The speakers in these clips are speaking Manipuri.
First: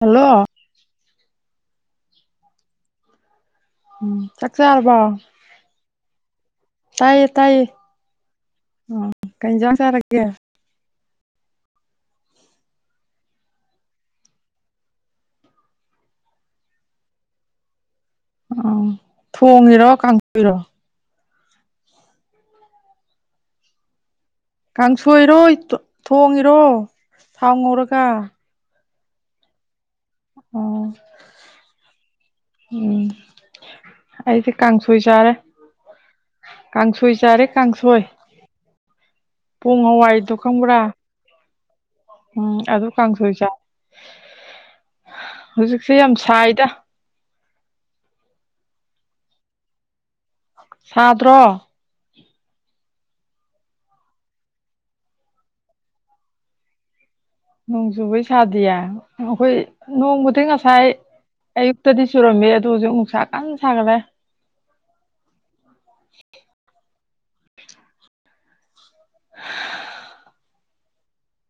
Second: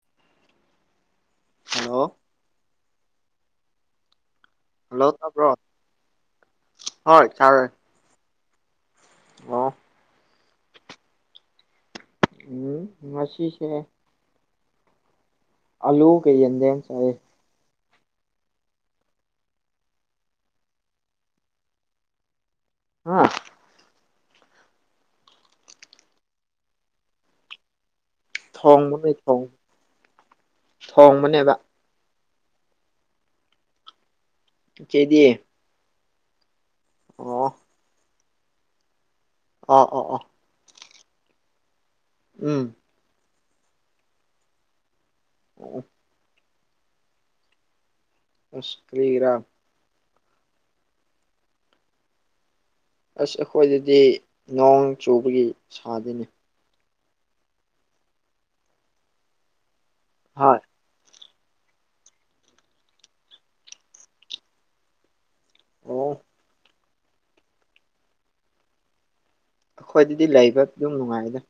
ꯍꯜꯂꯣ ꯍꯜꯂꯣ ꯎꯝ ꯆꯥꯛꯆꯥꯔꯕꯣ ꯍꯜꯂꯣ ꯇꯥꯕ꯭ꯔꯣ ꯍꯣꯏ ꯇꯥꯏꯌꯦ ꯇꯥꯏꯌꯦ ꯇꯥꯔꯦ ꯑꯣ ꯀꯩ ꯑꯣ ꯏꯟꯖꯥꯡ ꯆꯔꯒꯦ ꯍꯨꯝ ꯃꯁꯤꯁꯦ ꯑꯌꯨꯛꯀꯤ ꯌꯦꯟꯗꯦꯝ ꯆꯥꯌꯦ ꯑꯥ ꯊꯣꯡꯉꯤꯔꯣ ꯀꯥꯡꯁꯣꯏꯔꯣ ꯍꯥꯥ ꯀꯥꯡꯁꯣꯏꯔꯣꯏ ꯇꯣ ꯊꯣꯡꯉꯤꯔꯣ ꯊꯥꯎ ꯉꯧꯔꯒ ꯊꯣꯡꯕꯕꯨꯗꯤ ꯊꯣꯡꯏ ꯑꯣ ꯊꯣꯡꯕꯅꯦꯕ ꯎꯝ ꯑꯩꯁꯦ ꯀꯥꯡꯁꯣꯏ ꯏꯆꯦꯗꯤ ꯆꯥꯔꯦ ꯀꯥꯡꯁꯣꯏ ꯆꯥꯔꯦ ꯑꯣ ꯀꯥꯡꯁꯣꯏ ꯄꯣꯡ ꯑꯣ ꯑꯣ ꯑꯣ ꯍꯋꯥꯏꯗꯣ ꯈꯪꯕ꯭ꯔꯥ ꯎꯝ ꯑꯗꯣ ꯀꯥꯡꯁꯣꯏ ꯆꯥꯏ ꯑꯣ ꯍꯧꯖꯤꯛꯁꯦ ꯌꯥꯝ ꯁꯥꯏꯗ ꯑꯁ ꯀꯔꯤꯒꯤꯔꯥ ꯁꯥꯗ꯭ꯔꯣ ꯑꯁ ꯑꯩꯈꯣꯏꯗꯗꯤ ꯅꯣꯡ ꯆꯨꯕꯒꯤ ꯁꯥꯗꯦꯅꯦ ꯅꯣꯡ ꯆꯨꯕꯩ ꯁꯥꯗꯤꯌꯦ ꯑꯈꯣꯏ ꯅꯣꯡꯕꯨꯗꯤ ꯍꯣꯏ ꯉꯁꯥꯏ ꯑꯌꯨꯛꯇꯗꯤ ꯆꯨꯔꯝꯃꯦ ꯑꯗꯨ ꯍꯧꯖꯤꯛ ꯅꯨꯡꯁꯥ ꯀꯟꯅ ꯁꯥꯒꯠꯂꯦ ꯑꯣ ꯑꯩꯈꯣꯏꯗꯗꯤ ꯂꯩꯕ ꯑꯗꯨꯝ ꯅꯨꯡꯉꯥꯏꯗ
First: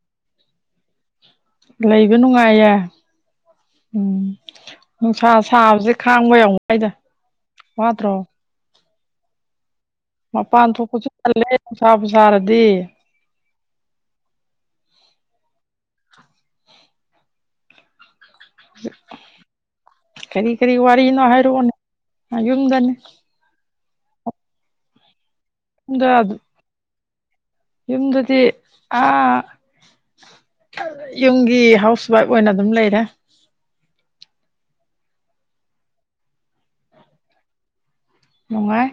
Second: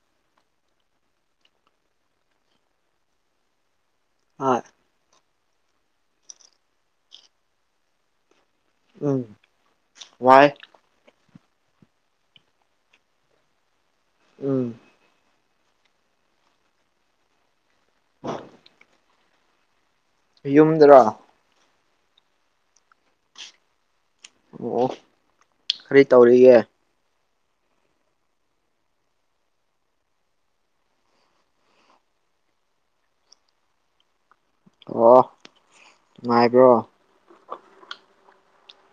ꯂꯩꯕ ꯅꯨꯡꯉꯥꯏꯌꯦ ꯎꯝ ꯍꯣꯏ ꯅꯨꯡꯁꯥ ꯁꯥꯕꯁꯦ ꯈꯥꯡꯕ ꯌꯥꯝ ꯋꯥꯏꯗ ꯋꯥꯗ꯭ꯔꯣ ꯎꯝ ꯋꯥꯏ ꯃꯄꯥꯟ ꯊꯣꯛꯄꯁꯨ ꯇꯜꯂꯦ ꯅꯨꯡꯁꯥꯕꯨ ꯁꯥꯔꯗꯤ ꯎꯝ ꯀꯔꯤ ꯀꯔꯤ ꯌꯨꯝꯗꯔꯣ ꯋꯥꯔꯤꯅꯣ ꯍꯥꯏꯔꯛꯑꯣꯅꯦ ꯌꯨꯝꯗꯅꯤ ꯑꯣ ꯀꯔꯤ ꯌꯨꯝꯗ ꯑꯗꯨ ꯇꯧꯔꯤꯒꯦ ꯌꯨꯝꯗꯗꯤ ꯑ ꯌꯨꯝꯒꯤ ꯍꯥꯎꯁ ꯋꯥꯏꯐ ꯑꯣꯏꯅ ꯑꯗꯨꯝ ꯂꯩꯔꯦ ꯑꯣ ꯅꯨꯡꯉꯥꯏꯕ꯭ꯔꯣ ꯅꯨꯡꯉꯥꯏ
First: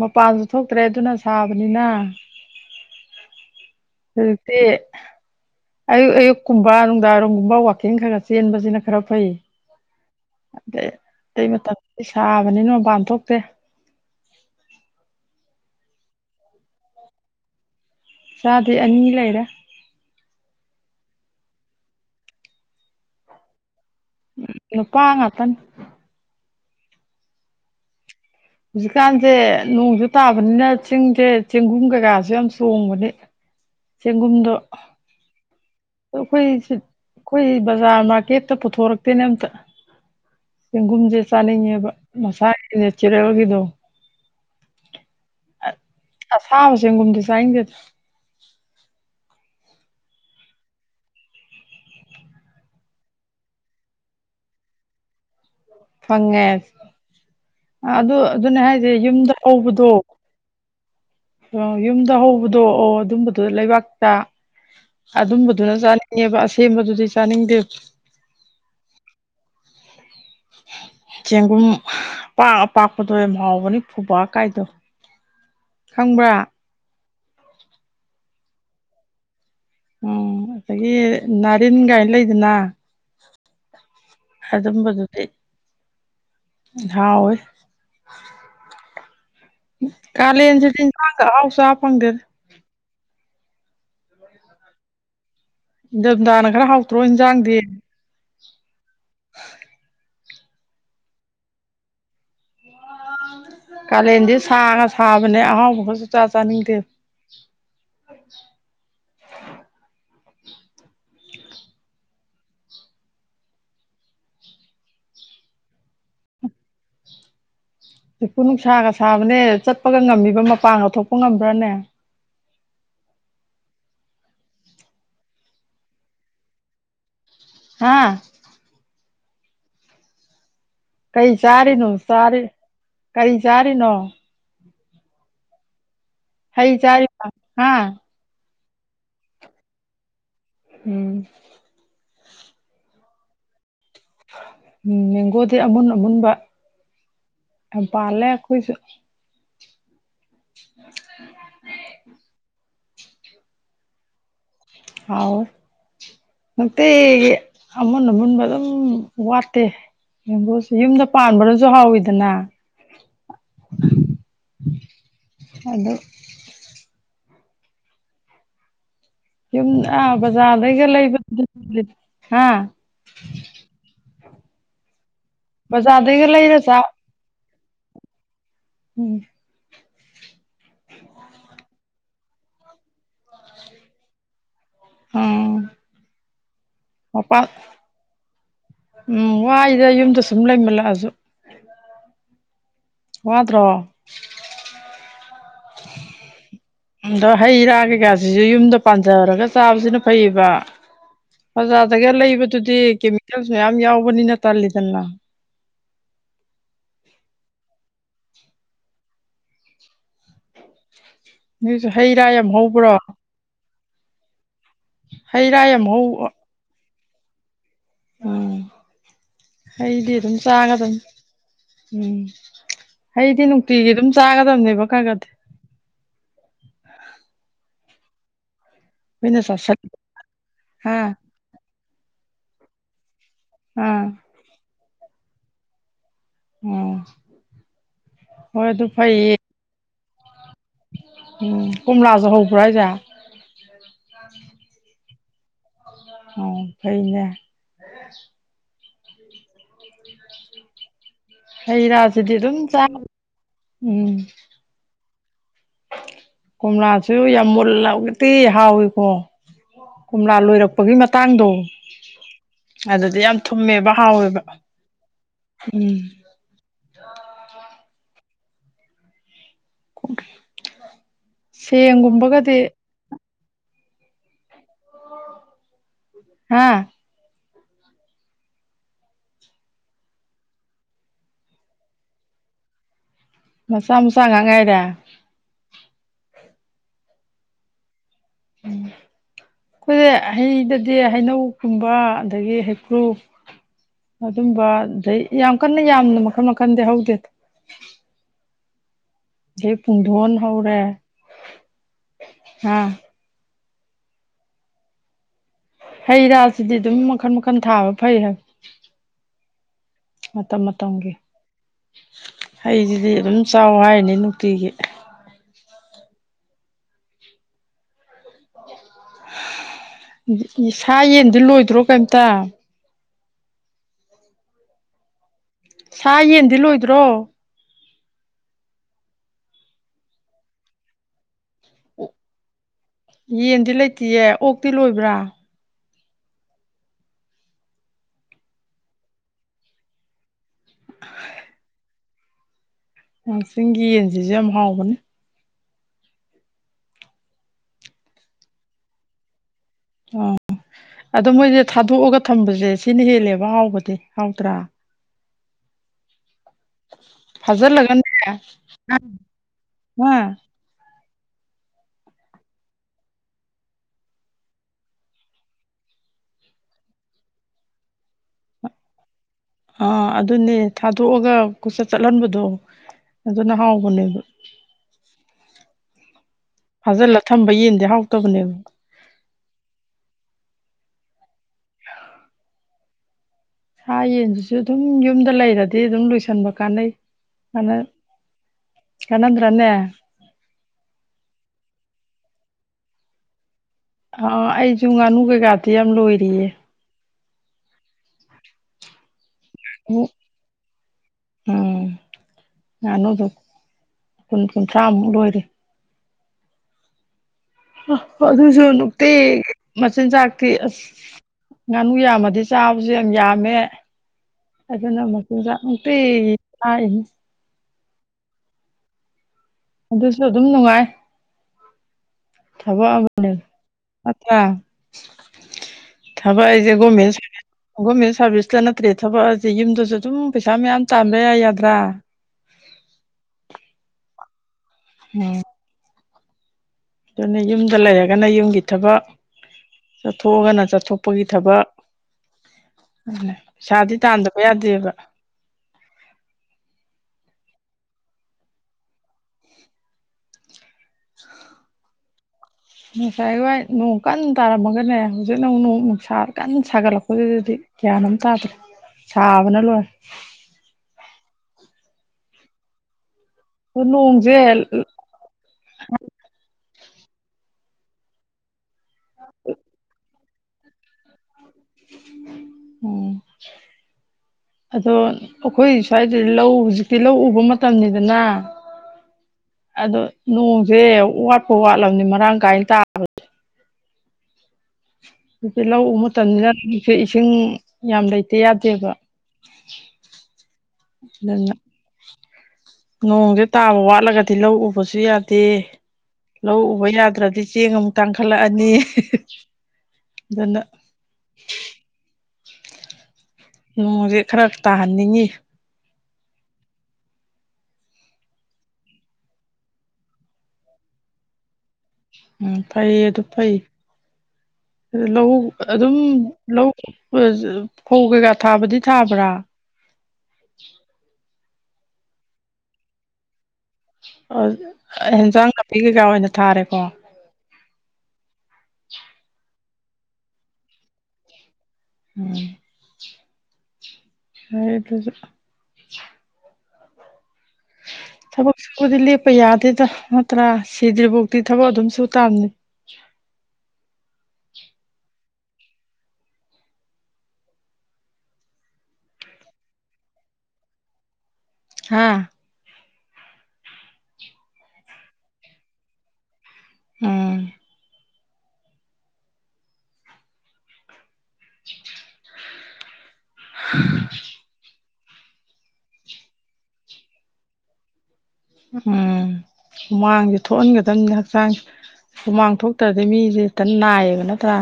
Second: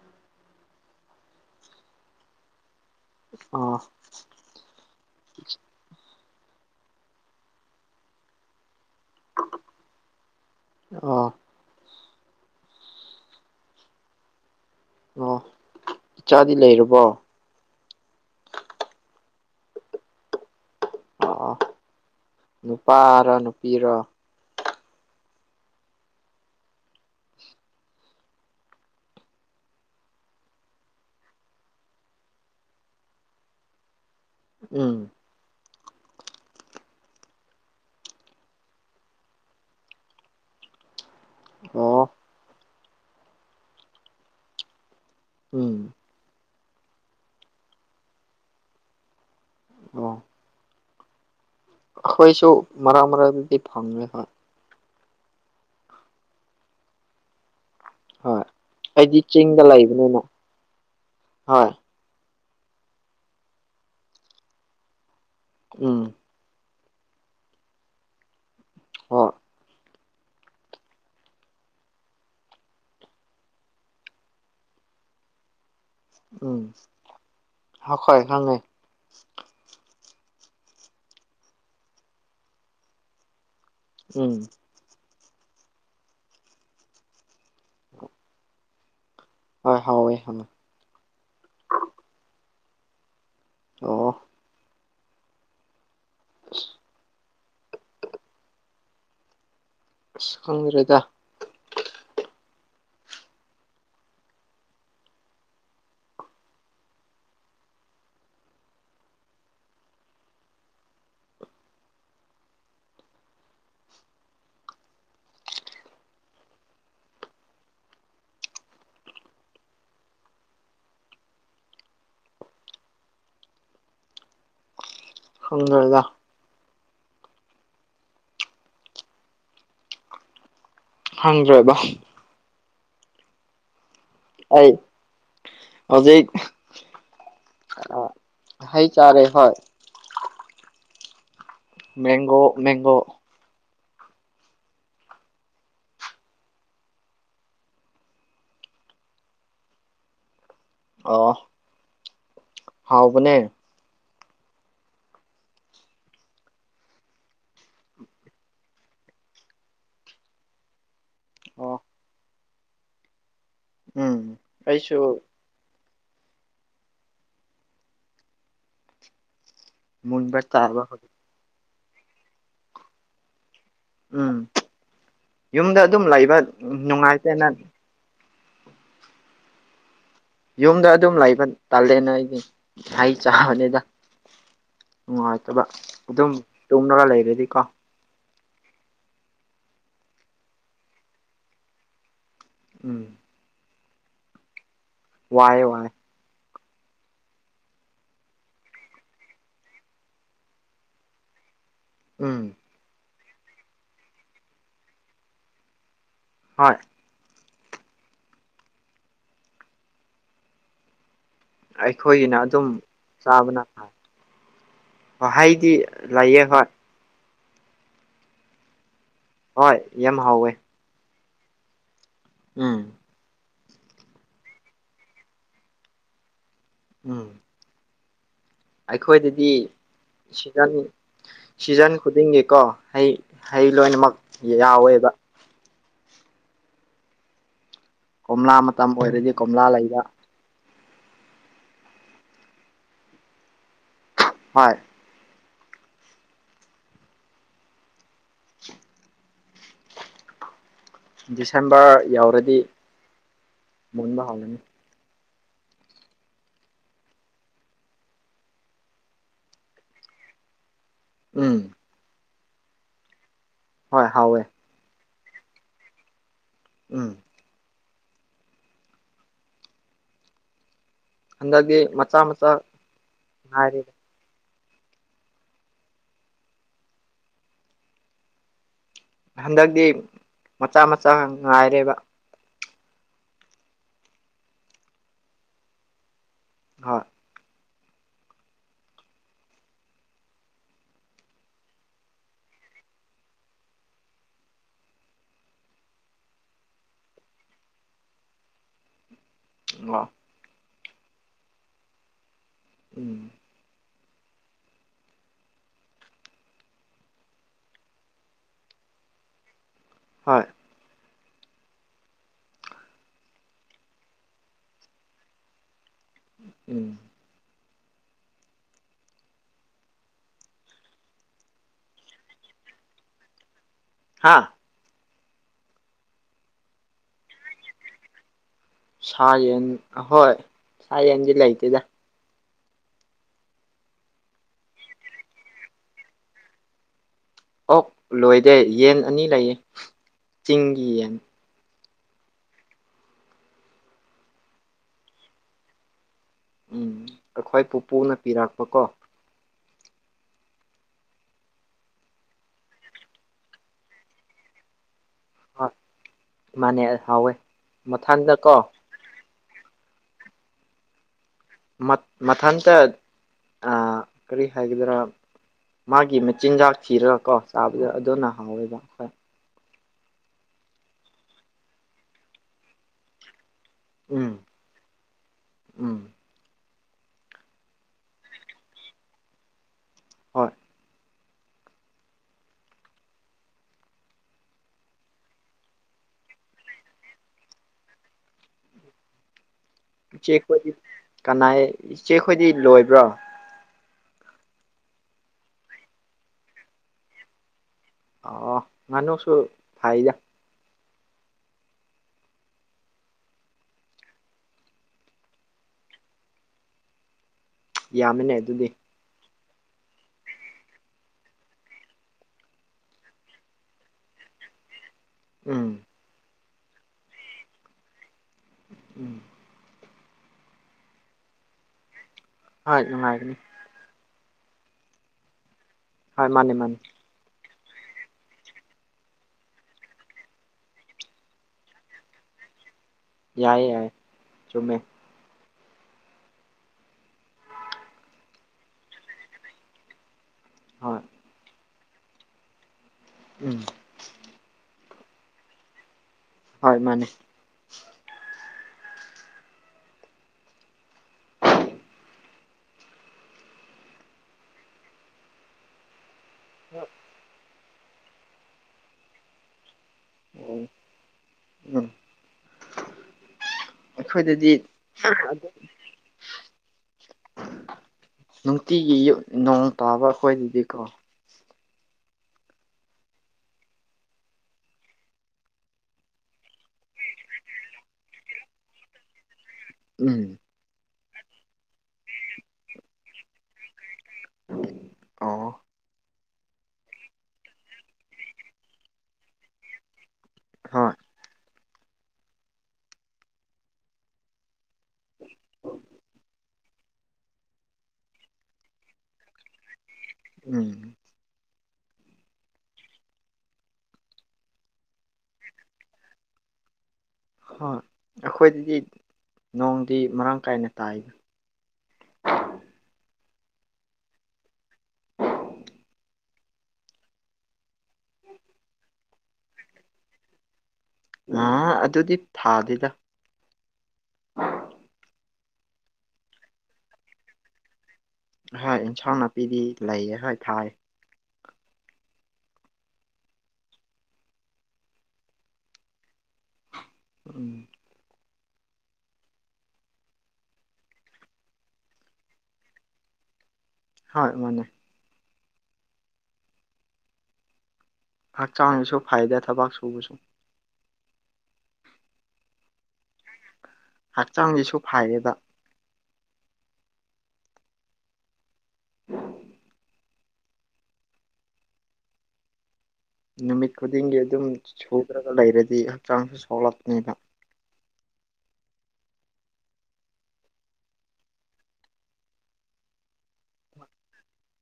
ꯃꯄꯥꯟꯁꯨ ꯊꯣꯛꯇ꯭ꯔꯦ ꯑꯗꯨꯅ ꯁꯥꯕꯅꯤꯅ ꯑꯣ ꯍꯧꯖꯤꯛꯇꯤ ꯑꯌꯨꯛ ꯑꯌꯨꯛꯀꯨꯝꯕ ꯅꯨꯡꯗꯥꯡꯏꯔꯝꯒꯨꯝꯕ ꯋꯥꯛꯀꯤꯡ ꯈꯔ ꯈ ꯆꯦꯟꯕꯁꯤꯅ ꯈꯔ ꯊꯣꯛꯏ ꯑꯇꯩ ꯑꯣ ꯑꯇꯩ ꯃꯇꯝ ꯁꯥꯕꯅꯤꯅ ꯃꯄꯥꯟ ꯊꯣꯛꯇꯦ ꯑꯣ ꯏꯆꯥꯗꯤ ꯂꯩꯔꯕꯣ ꯏꯆꯥꯗꯤ ꯑꯅꯤ ꯂꯩꯔꯦ ꯑꯣ ꯅꯨꯄꯥꯔ ꯅꯨꯄꯤꯔꯣ ꯅꯨꯄꯥ ꯉꯥꯛꯇꯅꯤ ꯍꯧꯖꯤꯛꯀꯥꯟꯁꯦ ꯅꯣꯡꯁꯨ ꯇꯥꯕꯅꯤꯅ ꯆꯤꯡꯁꯦ ꯆꯦꯡꯒꯨꯝ ꯀꯩꯀꯥꯁꯨ ꯌꯥꯝ ꯆꯣꯡꯕꯅꯤ ꯆꯦꯡꯒꯨꯝꯗꯣ ꯎꯝ ꯑꯈꯣꯏ ꯁꯤ ꯑꯈꯣꯏ ꯕꯖꯥꯔ ꯃꯥꯔꯀꯦꯠꯇ ꯄꯨꯊꯣꯔꯛꯇꯦꯅꯦ ꯑꯝꯇꯥ ꯆꯦꯡꯒꯨꯝꯁꯦ ꯆꯥꯅꯤꯡꯉꯦꯕ ꯑꯣ ꯃꯁꯥꯒꯤ ꯅꯦꯆꯥꯔꯦꯜꯒꯤꯗꯣ ꯎꯝ ꯑꯊꯥꯕ ꯆꯦꯡꯒꯨꯝꯗꯤ ꯆꯥꯅꯤꯡꯗꯦꯗ ꯑꯣ ꯑꯩꯈꯣꯏꯁꯨ ꯃꯔꯛ ꯃꯔꯛꯇꯗꯤ ꯐꯪꯉꯦ ꯍꯣꯏ ꯐꯪꯉꯦ ꯑꯗꯨ ꯍꯣꯏ ꯑꯗꯨꯅꯦ ꯍꯥꯏꯁꯦ ꯑꯩꯗꯤ ꯌꯨꯝꯗ ꯆꯤꯡꯗ ꯍꯧꯕꯗꯣ ꯂꯩꯕꯅꯤꯅ ꯍꯣꯏ ꯑꯣ ꯌꯨꯝꯗ ꯍꯧꯕꯗꯣ ꯑꯣ ꯑꯗꯨꯝꯕꯗꯣ ꯂꯩꯕꯥꯛꯇ ꯑꯗꯨꯝꯕ ꯗꯨꯅ ꯎꯝ ꯆꯥꯅꯤꯡꯉꯦꯕ ꯑꯁꯦꯝꯕꯗꯨꯗꯤ ꯆꯥꯅꯤꯡꯗꯦꯕ [unintelligible] ꯆꯦꯡꯒꯨꯝ ꯑꯄꯥꯛ ꯑꯄꯥꯛꯄꯗꯣ ꯌꯥꯝ ꯍꯥꯎꯕꯅꯤ ꯐꯨꯕꯥꯛ ꯀꯥꯏꯗꯣ [unintelligible] ꯎꯝ [unintelligible] ꯎꯝ ꯑꯗꯒꯤ ꯅꯥꯔꯤꯟꯒꯥꯏꯅ ꯂꯩꯗꯅ ꯎꯝ ꯑꯗꯨꯝꯕꯗꯨꯗꯤ ꯍꯥꯎꯋꯦ [inaudible] ꯍꯣꯏ ꯍꯥꯎꯋꯦ ꯍꯥꯎꯋꯦ ꯀꯂꯦꯟꯟꯖꯤꯗꯤ ꯍꯦꯟꯖꯥꯡꯒ ꯑꯍꯥꯎ ꯆꯥ ꯐꯪꯗꯦꯗꯥ ꯑꯣ ꯅꯤꯡꯗꯝꯗꯥꯅ ꯈꯔ ꯍꯥꯎꯇ꯭ꯔꯣ ꯏꯟꯖꯥꯡꯗꯤ ꯑꯁ ꯈꯪꯗ꯭ꯔꯦꯗ ꯀꯥꯂꯦꯟꯗꯤ ꯁꯥꯒ ꯁꯥꯕꯅꯦ ꯑꯍꯥꯎꯕꯒ ꯁꯨꯡꯆꯥ ꯆꯥꯅꯤꯡꯗꯦ ꯍꯧꯖꯤꯛꯄꯨ ꯅꯨꯡꯁꯥꯒ ꯁꯥꯕꯅꯦ ꯆꯠꯄꯒ ꯉꯝꯃꯤꯕ ꯃꯄꯥꯡꯒ ꯊꯣꯛꯄ ꯉꯝꯕ꯭ꯔꯅꯦ ꯀꯪꯗ꯭ꯔꯦꯗ ꯍꯥꯥ ꯀꯩ ꯈꯪꯗ꯭ꯔꯦꯕ ꯆꯥꯔꯤꯅꯣ ꯆꯥꯔꯤ ꯀꯔꯤ ꯆꯥꯔꯤꯅꯣ ꯑꯩ ꯍꯧꯖꯤꯛ ꯍꯩ ꯆꯔꯤꯕ ꯍꯥ ꯍꯩ ꯆꯥꯔꯦ ꯍꯣꯢ ꯎꯝ ꯃꯦꯟꯒꯣ ꯃꯦꯟꯒꯣ ꯎꯝ ꯃꯦꯡꯒꯣꯗꯤ ꯑꯃꯨꯟ ꯑꯃꯨꯟꯕ ꯌꯥꯝ ꯄꯥꯜꯂꯦ ꯑꯈꯣꯏꯁꯨ ꯑꯣ ꯍꯥꯎꯕꯅꯦ ꯍꯥꯎꯏ ꯅꯨꯡꯇꯤꯒꯤ ꯑꯃꯨꯟ ꯑꯃꯨꯟꯕ ꯑꯗꯨꯝ ꯋꯥꯠꯇꯦ ꯃꯦꯡꯒꯣꯁꯦ ꯌꯨꯝꯗ ꯄꯥꯟꯕꯅꯁꯨ ꯑꯣ ꯍꯥꯎꯋꯤꯗꯅ ꯎꯝ ꯑꯩꯁꯨ ꯑꯗꯨꯝ ꯌꯨꯝ ꯑꯥ ꯃꯨꯟꯕ ꯇꯥꯕ ꯕꯖꯥꯔꯗꯩꯒ ꯂꯩꯕ ꯍꯥ ꯎꯝ ꯌꯨꯝꯗ ꯑꯗꯨꯝ ꯕꯖꯥꯔꯗꯩꯒ ꯂꯩꯕ ꯂꯩꯔ ꯆꯥ ꯅꯨꯡꯉꯥꯏꯇꯦꯅ ꯎꯝ ꯌꯨꯝꯗ ꯑꯗꯨꯝ ꯂꯩꯕ ꯇꯥꯜꯂꯦꯅ ꯑꯩꯗꯤ ꯍꯩ ꯆꯥꯕꯅꯤꯗ ꯅꯨꯡꯉꯥꯏꯇꯕ ꯎꯝ ꯑꯗꯨꯝ ꯇꯨꯝꯂꯒ ꯃꯄꯥꯟ ꯂꯩꯔꯗꯤꯀꯣ ꯎꯝ ꯋꯥꯏꯗ ꯌꯨꯝꯗ ꯁꯨꯝ ꯂꯩꯃꯜꯂꯛꯑꯁꯨ ꯎꯝ ꯋꯥꯗ꯭ꯔꯣ ꯋꯥꯑꯦ ꯋꯥꯑꯦ ꯑꯗꯣ ꯍꯩꯔꯥ ꯀꯩꯀꯥꯁꯤꯁꯨ ꯌꯨꯝꯗ ꯄꯥꯟꯖꯔꯒ ꯆꯥꯕꯁꯤꯅ ꯐꯩꯌꯦꯕ ꯑꯣꯖꯥꯗꯒ ꯎꯝ ꯂꯩꯕꯗꯨꯗꯤ ꯀꯦꯃꯤꯀꯦꯜꯁ ꯃꯌꯥꯝ ꯌꯥꯎꯕꯅꯤꯅ ꯇꯜꯂꯤꯗꯅ ꯍꯣꯏ ꯅꯣꯏꯁꯨ ꯍꯩ ꯔꯥ ꯑꯩꯈꯣꯏꯅ ꯌꯥꯝ ꯑꯗꯨꯝ ꯍꯧꯕ꯭ꯔꯣ ꯆꯥꯕꯅ ꯍꯜꯂꯤ ꯍꯩ ꯔꯥ ꯍꯩꯗꯤ ꯌꯥꯝ ꯍꯧ ꯂꯩꯌꯦ ꯍꯣꯏ ꯎꯝ ꯍꯣꯏ ꯍꯩꯗꯤ ꯌꯥꯝ ꯑꯗꯨꯝ ꯍꯥꯎꯋꯦ ꯆꯥꯒꯗꯧꯅꯤ ꯎꯝ ꯎꯝ ꯍꯩꯗꯤ ꯅꯨꯡꯇꯤꯒꯤ ꯑꯗꯨꯝ ꯆꯥꯒꯗꯕꯅꯦꯕ ꯈꯔ ꯈꯔꯗꯤ ꯎꯝ ꯑꯩꯈꯣꯏꯅ ꯑꯩꯈꯣꯏꯗꯗꯤ ꯆꯥꯁꯤꯜ ꯁꯤꯖꯟ ꯍꯥ ꯁꯤꯖꯟ ꯈꯨꯗꯤꯡꯒꯤꯀꯣ ꯍꯩ ꯍꯩ ꯑꯥ ꯂꯣꯏꯅꯃꯛ ꯌꯥꯎꯋꯦꯕ ꯎꯝ ꯀꯣꯝꯂꯥ ꯃꯇꯝ ꯑꯣꯏꯔꯗꯤ ꯀꯣꯝꯂꯥ ꯂꯩꯗ ꯎꯝ ꯀꯣꯝꯂꯁꯨ ꯍꯧꯕ꯭ꯔꯥ ꯍꯥꯢꯁꯦ ꯍꯣꯢ ꯑꯣ ꯐꯩꯅꯦ [inaudible] ꯍꯩ ꯗꯤꯁꯦꯝꯕꯔ ꯔꯥꯁꯤꯗꯤ ꯌꯥꯎꯔꯗꯤ ꯑꯗꯨꯝ ꯆꯥ ꯎꯝ ꯃꯨꯟꯕ ꯍꯧꯥꯔꯅꯤ ꯀꯣꯝꯂꯥꯁꯨ ꯌꯥꯝ ꯃꯨꯜꯂꯒꯗꯤ ꯍꯥꯎꯏꯀꯣ ꯀꯣꯝꯂꯥ ꯂꯣꯏꯔꯛꯄꯒꯤ ꯇꯥꯡꯗꯣ ꯎꯝ ꯑꯗꯨꯗꯤ ꯌꯥꯝ ꯊꯨꯝꯃꯦꯕ ꯍꯣꯏ ꯍꯥꯎꯋꯦ ꯍꯥꯎꯋꯦꯕ ꯎꯝ ꯎꯝ ꯍꯟꯗꯛꯇꯤ ꯃꯆꯥ ꯃꯆꯥ ꯁꯦꯝꯒꯨꯝꯕꯒꯗꯤ [unintelligible] ꯍꯥꯥ ꯍꯟꯗꯛꯇꯤ ꯃꯆꯥ ꯃꯆꯥ ꯉꯥꯏꯔꯦꯕ ꯃꯁꯥ ꯃꯆꯥ ꯉꯥꯛ ꯉꯥꯏꯔꯦ ꯍꯣꯏ ꯎꯝ ꯑꯩꯈꯣꯏꯗ ꯍꯩꯗꯗꯤ ꯍꯩꯅꯧꯒꯨꯝꯕ ꯑꯗꯒꯤ ꯍꯩꯀ꯭ꯔꯨ ꯑꯗꯨꯝꯕ ꯑꯗꯩ ꯌꯥꯝ ꯀꯟꯅ ꯌꯥꯝꯅ ꯃꯈꯟ ꯃꯈꯟꯗꯤ ꯍꯧꯗꯦ ꯗꯩ ꯑꯣ ꯄꯨꯡꯙꯣꯟ ꯍꯧꯔꯦ ꯍꯥꯥ ꯎꯝ ꯍꯩ ꯔꯥꯁꯤꯗꯤ ꯑꯗꯨꯝ ꯃꯈꯟ ꯃꯈꯟ ꯊꯥꯕ ꯐꯩ ꯍꯥꯏꯕ ꯍꯣꯏ ꯃꯇꯝ ꯃꯇꯝꯒꯤ ꯍꯩꯁꯤꯗꯤ ꯑꯗꯨꯝ ꯆꯥꯎ ꯍꯥꯏꯔꯤꯅꯤ ꯅꯨꯡꯇꯤꯒꯤ ꯎꯝ ꯁꯥ ꯌꯦꯟꯗꯤ ꯂꯣꯏꯗ꯭ꯔꯣ ꯀꯦꯝꯇ ꯍꯥꯥ ꯁꯥ ꯌꯦꯟꯗꯤ ꯂꯣꯏꯗ꯭ꯔꯣ ꯁꯥ-ꯌꯦꯟ ꯑꯍꯣꯏ ꯁꯥ-ꯌꯦꯟꯗꯤ ꯂꯩꯇꯦꯗ ꯑꯣ-ꯌꯦꯟꯗꯤ ꯂꯩꯇꯤꯌꯦ ꯑꯣꯛꯇꯤ ꯂꯣꯏꯕ꯭ꯔꯥ ꯑꯣꯛ ꯂꯣꯏꯗꯦ ꯌꯦꯟ ꯑꯅꯤ ꯂꯩꯌꯦ ꯆꯤꯡꯒꯤ ꯌꯦꯟ ꯎꯝ ꯆꯤꯡꯒꯤ ꯌꯦꯟꯖꯤꯖꯨ ꯌꯥꯝ ꯍꯥꯎꯕꯅꯤ ꯎꯝ ꯑꯩꯈꯣꯏ ꯄꯨꯄꯨꯅ ꯄꯤꯔꯛꯄ ꯀꯣ ꯑꯣ ꯑꯗꯣ ꯃꯣꯏꯁꯦ ꯊꯥꯗꯣꯛꯑꯒ ꯊꯝꯕꯖꯦ ꯁꯤꯅ ꯍꯦꯜꯂꯦꯕ ꯍꯥꯎꯕꯗꯤ ꯍꯥꯎꯇ꯭ꯔꯥ ꯍꯣꯏ ꯃꯥꯅꯦ ꯍꯥꯎꯋꯦ ꯃꯊꯟꯗ ꯀꯣ ꯑ ꯍꯥ ꯃ-ꯃꯊꯟꯇ ꯑꯥ ꯀꯔꯤ ꯍꯥꯏꯒꯗ꯭ꯔꯥ ꯃꯥꯒꯤ ꯃꯆꯤꯟꯖꯥꯛ ꯊꯤꯔꯒ ꯀꯣ ꯆꯥꯕꯗꯣ ꯑꯗꯨꯅ ꯍꯥꯎꯋꯦꯕ ꯍꯣꯏ ꯑꯥ ꯑꯗꯨꯅꯦ ꯊꯥꯗꯣꯛꯑꯒ ꯀꯣꯏꯆꯠ ꯆꯠꯂꯟꯕꯗꯣ ꯑꯗꯨꯅ ꯍꯥꯎꯕꯅꯦꯕ ꯎꯝ ꯎꯝ ꯐꯥꯖꯤꯜꯂ ꯊꯝꯕ ꯌꯦꯟꯗꯤ ꯍꯥꯎꯇꯕꯅꯦꯕ ꯍꯣꯏ ꯁꯥ ꯌꯦꯟꯁꯤꯁꯨ ꯑꯗꯨꯝ ꯌꯨꯝꯗ ꯂꯩꯔꯗꯤ ꯑꯗꯨꯝ ꯂꯣꯏꯁꯟꯕ ꯀꯥꯟꯅꯩ ꯀꯥꯅ ꯀꯥꯅꯗ꯭ꯔꯅꯦ ꯏꯆꯦ ꯈꯣꯏꯗꯤ ꯀꯅꯥꯏ ꯏꯆꯦꯈꯣꯏꯗꯤ ꯂꯣꯏꯕ꯭ꯔꯣ ꯑ ꯑꯩꯖꯨ ꯉꯥꯅꯨ ꯀꯩꯀꯥꯗꯤ ꯌꯥꯝ ꯂꯣꯏꯔꯤꯌꯦ ꯑꯣ ꯉꯥꯅꯨꯁꯨ ꯐꯩꯗ [unintelligible] ꯎꯝ ꯉꯥꯅꯨꯗ‌ꯣ ꯀꯨꯟ ꯀꯨꯟꯊ꯭ꯔꯥꯃꯨꯛ ꯂꯣꯏꯔꯤ ꯌꯥꯝꯃꯤꯅꯦ ꯑꯗꯨꯖꯨ ꯑꯗꯨꯗꯤ ꯅꯨꯡꯇꯤꯒꯤ ꯃꯆꯤꯟꯖꯥꯛꯇꯤ ꯑꯁ ꯉꯥꯅꯨ ꯌꯥꯝꯃꯗꯤ ꯆꯥꯕꯖꯨ ꯌꯥꯝ ꯌꯥꯝꯃꯦ ꯑꯗꯨꯅ ꯃꯆꯤꯟꯖꯥꯛ ꯑꯝ ꯎꯝ ꯇꯤꯒꯤ ꯊꯥꯛꯏꯅꯤ ꯎꯝ ꯑꯗꯨꯁꯨ ꯑꯗꯨꯝ ꯅꯨꯡꯉꯥꯏ ꯍꯣꯏ ꯊꯕꯛ ꯑꯃꯅꯤ ꯅꯨꯡꯉꯥꯏꯒꯅꯤ ꯅꯠꯇ꯭ꯔꯥ ꯍꯣꯏ ꯊꯕꯛ ꯃꯥꯅꯦ ꯍꯥꯏꯖꯦ ꯃꯥꯅꯦ ꯒ꯭ꯔꯣꯃꯦꯟ ꯁꯥ꯭ꯔꯚꯤꯁ ꯒꯣ꯭ꯔꯃꯦꯟ ꯁꯥ꯭ꯔꯚꯤꯁꯇ ꯅꯠꯇ꯭ꯔꯦ ꯊꯕꯛꯑꯖꯦ ꯌꯨꯝꯗꯁꯨ ꯑꯗꯨꯝ ꯄꯩꯁꯥ ꯃꯌꯥꯝ ꯇꯥꯟꯕ ꯌꯥꯏ ꯌꯗ꯭ꯔꯥ ꯌꯥꯏ- ꯌꯥꯏ ꯆꯨꯝꯃꯦ ꯍꯝ ꯑꯗꯨꯅ‌ꯦ ꯌꯨꯝꯗ ꯂꯩꯔꯒꯅ ꯌꯨꯝꯒꯤ ꯊꯕꯛ ꯆꯠꯊꯣꯛꯑꯒꯅ ꯍꯣꯏ ꯆꯠꯊꯣꯛꯄꯒꯤ ꯊꯕꯛ [inaudible] ꯎꯝ ꯄꯩꯁꯥꯗꯤ ꯇꯥꯟꯗꯕ ꯌꯥꯗꯦꯕ ꯍꯣꯏ ꯃꯥꯅꯦ ꯉꯁꯥꯏ ꯋꯥꯏ ꯅꯣꯡ ꯀꯟꯅ ꯇꯥꯔꯝꯃꯒꯅꯦ ꯍꯧꯖꯤꯛꯅ ꯃꯨꯛ ꯅꯣꯡ ꯅꯨꯡꯁꯥ ꯀꯟꯅ ꯁꯥꯒꯠꯂꯛꯄꯗꯨꯗꯗꯤ ꯒ꯭ꯌꯥꯟ ꯑꯝ ꯇꯥꯗ꯭ꯔꯦ ꯁꯥꯕꯅ ꯂꯣꯏꯔꯦ ꯑꯣ ꯎꯝ ꯑꯗꯣ ꯅꯣꯡꯁꯦ ꯑꯈꯣꯏꯗꯗꯤ ꯑꯗꯨꯝ ꯅꯨꯡꯇꯤꯒꯤ ꯌꯨꯛ ꯅꯣꯡ ꯇꯥꯕ ꯑꯈꯣꯏꯗꯗꯤꯀꯣ ꯎꯝ ꯑꯗꯣ ꯑꯈꯣꯏ ꯁ꯭ꯋꯥꯏꯗ ꯂꯧ ꯍꯧꯖꯤꯛꯇꯤ ꯂꯧ ꯎꯕ ꯃꯇꯝꯅꯤꯗꯅ ꯑꯗꯣ ꯎꯝ ꯅꯣꯡꯁꯦ ꯋꯥꯠꯄꯨ ꯋꯥꯠꯂꯝꯅꯤ ꯃꯔꯥꯡ ꯀꯥꯏꯅ ꯇꯥꯕꯗ ꯍꯝ ꯍꯧꯖꯤꯛꯇꯤ ꯂꯧ ꯃꯇꯝꯅꯤꯅ ꯍꯧꯖꯤꯛꯁꯦ ꯏꯁꯤꯡ ꯌꯥꯝ ꯂꯩꯇ ꯌꯥꯗꯦꯕ ꯍꯣꯏ ꯅꯪ ꯉ ꯅꯣꯡꯖꯦ ꯇꯥꯕ ꯋꯥꯠꯂꯒꯗꯤ ꯂꯧ ꯎꯕꯁꯨ ꯌꯥ ꯗꯦ ꯂꯧ ꯎꯕ ꯌꯥꯗ꯭ꯔꯗꯤ ꯆꯦꯡ ꯑꯃꯨꯛ ꯇꯥꯡꯈꯠꯂꯛꯑꯅꯤ ꯗꯅ ꯎꯝ ꯅꯣꯡꯁꯦ ꯈꯔ ꯇꯥꯍꯟꯅꯤꯡꯉꯤ ꯍꯣꯏ ꯑꯩꯈꯣꯏꯗꯗꯤ ꯅꯣꯡꯗꯤ ꯃꯔꯥꯡ ꯀꯥꯏꯅ ꯇꯥꯏꯗ ꯎꯝ ꯐꯩꯌꯦ ꯑꯗꯨ ꯐꯩ ꯑꯗꯣ ꯂꯧꯎ ꯑ ꯑꯗꯨꯝ ꯂꯧ ꯐ ꯖ ꯐꯧ ꯀꯩꯀꯥ ꯊꯥꯕꯗꯤ ꯊꯕ꯭ꯔꯥ ꯑ-ꯑꯗꯨꯗꯤ ꯊꯥꯗꯦꯗ ꯑ-ꯍꯦꯟꯖꯥꯡ ꯅꯥꯄꯤ ꯀꯩꯀꯥ ꯑꯣꯏꯅ ꯊꯥꯔꯦꯀꯣ ꯍꯥꯏ ꯏꯟꯁꯥꯡ ꯅꯥꯄꯤꯗꯤ ꯂꯩꯌꯦ ꯍꯥꯏ ꯊꯥꯏ ꯎꯝ ꯐꯔꯦ ꯐꯖꯨ ꯎꯝ ꯊꯕꯛ ꯁꯨꯕꯗꯤ ꯂꯦꯞꯄ ꯌꯥꯗꯦꯗꯥ ꯅꯠꯇ꯭ꯔꯥ ꯁꯤꯗ꯭ꯔꯤꯕꯧꯗꯤ ꯊꯕꯛ ꯑꯗꯨꯝ ꯁꯨꯨꯇꯥꯝꯅꯤ ꯍꯣꯏ ꯃꯅꯦ ꯍꯛꯆꯥꯡꯁꯨ ꯐꯩꯗ ꯊꯕꯛ ꯁꯨꯕꯁꯨ ꯍꯥꯥ ꯍꯛꯆꯥꯡꯁꯤꯁꯨ ꯐꯥꯏꯌꯦꯕ ꯎꯝ ꯍꯝ ꯅꯨꯃꯤꯠ ꯈꯨꯗꯤꯡꯒꯤ ꯑꯗꯨꯝ ꯁꯨꯗ꯭ꯔꯒ ꯂꯩꯔꯗꯤ ꯍꯛꯆꯥꯡꯁꯨ ꯁꯣꯛꯂꯛꯄꯅꯦꯕ ꯎꯝ ꯍꯨꯃꯥꯡꯖꯦ ꯊꯣꯛꯍꯟꯒꯗꯕꯅꯤ ꯍꯛꯆꯥꯡꯖꯦ ꯍꯨꯃꯥꯡ ꯊꯣꯛꯇ꯭ꯔꯗꯤ ꯃꯤ ꯇꯟ ꯅꯥꯏꯌꯦꯕ ꯅꯠꯇ꯭ꯔꯥ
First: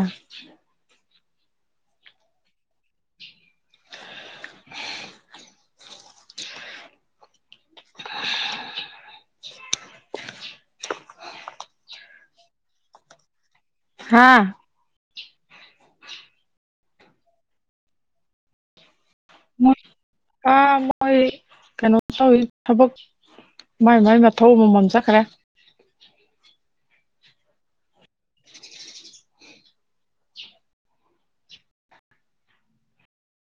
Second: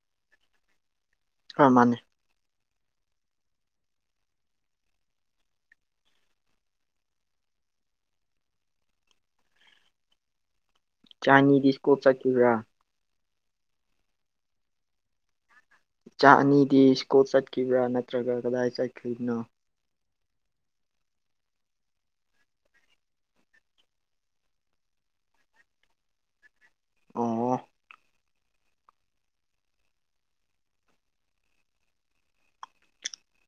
ꯑ ꯃꯥꯅꯤ ꯆꯥꯅꯤꯗꯤ ꯏꯁꯀꯨ꯭ꯜ ꯆꯠꯈꯔꯤꯕ꯭ꯥꯔ ꯍꯥꯥ ꯏꯆꯥ ꯑꯅꯤꯗꯤ ꯁ꯭ꯀꯨꯜ ꯆꯠꯈꯤꯕ꯭ꯔꯥ ꯅꯠꯇ꯭ꯔꯒ ꯀꯗꯥꯏ ꯆꯠꯈ꯭ꯔꯤꯕꯅꯣ ꯑ ꯃꯣꯏ ꯀꯩꯅꯣ ꯇꯧꯏ ꯊꯕꯛ ꯃꯥꯏ- ꯃꯥꯏ ꯃꯊꯧ ꯑꯃꯃꯝ ꯆꯠꯈ꯭ꯔꯦ ꯑꯣ-ꯑꯣ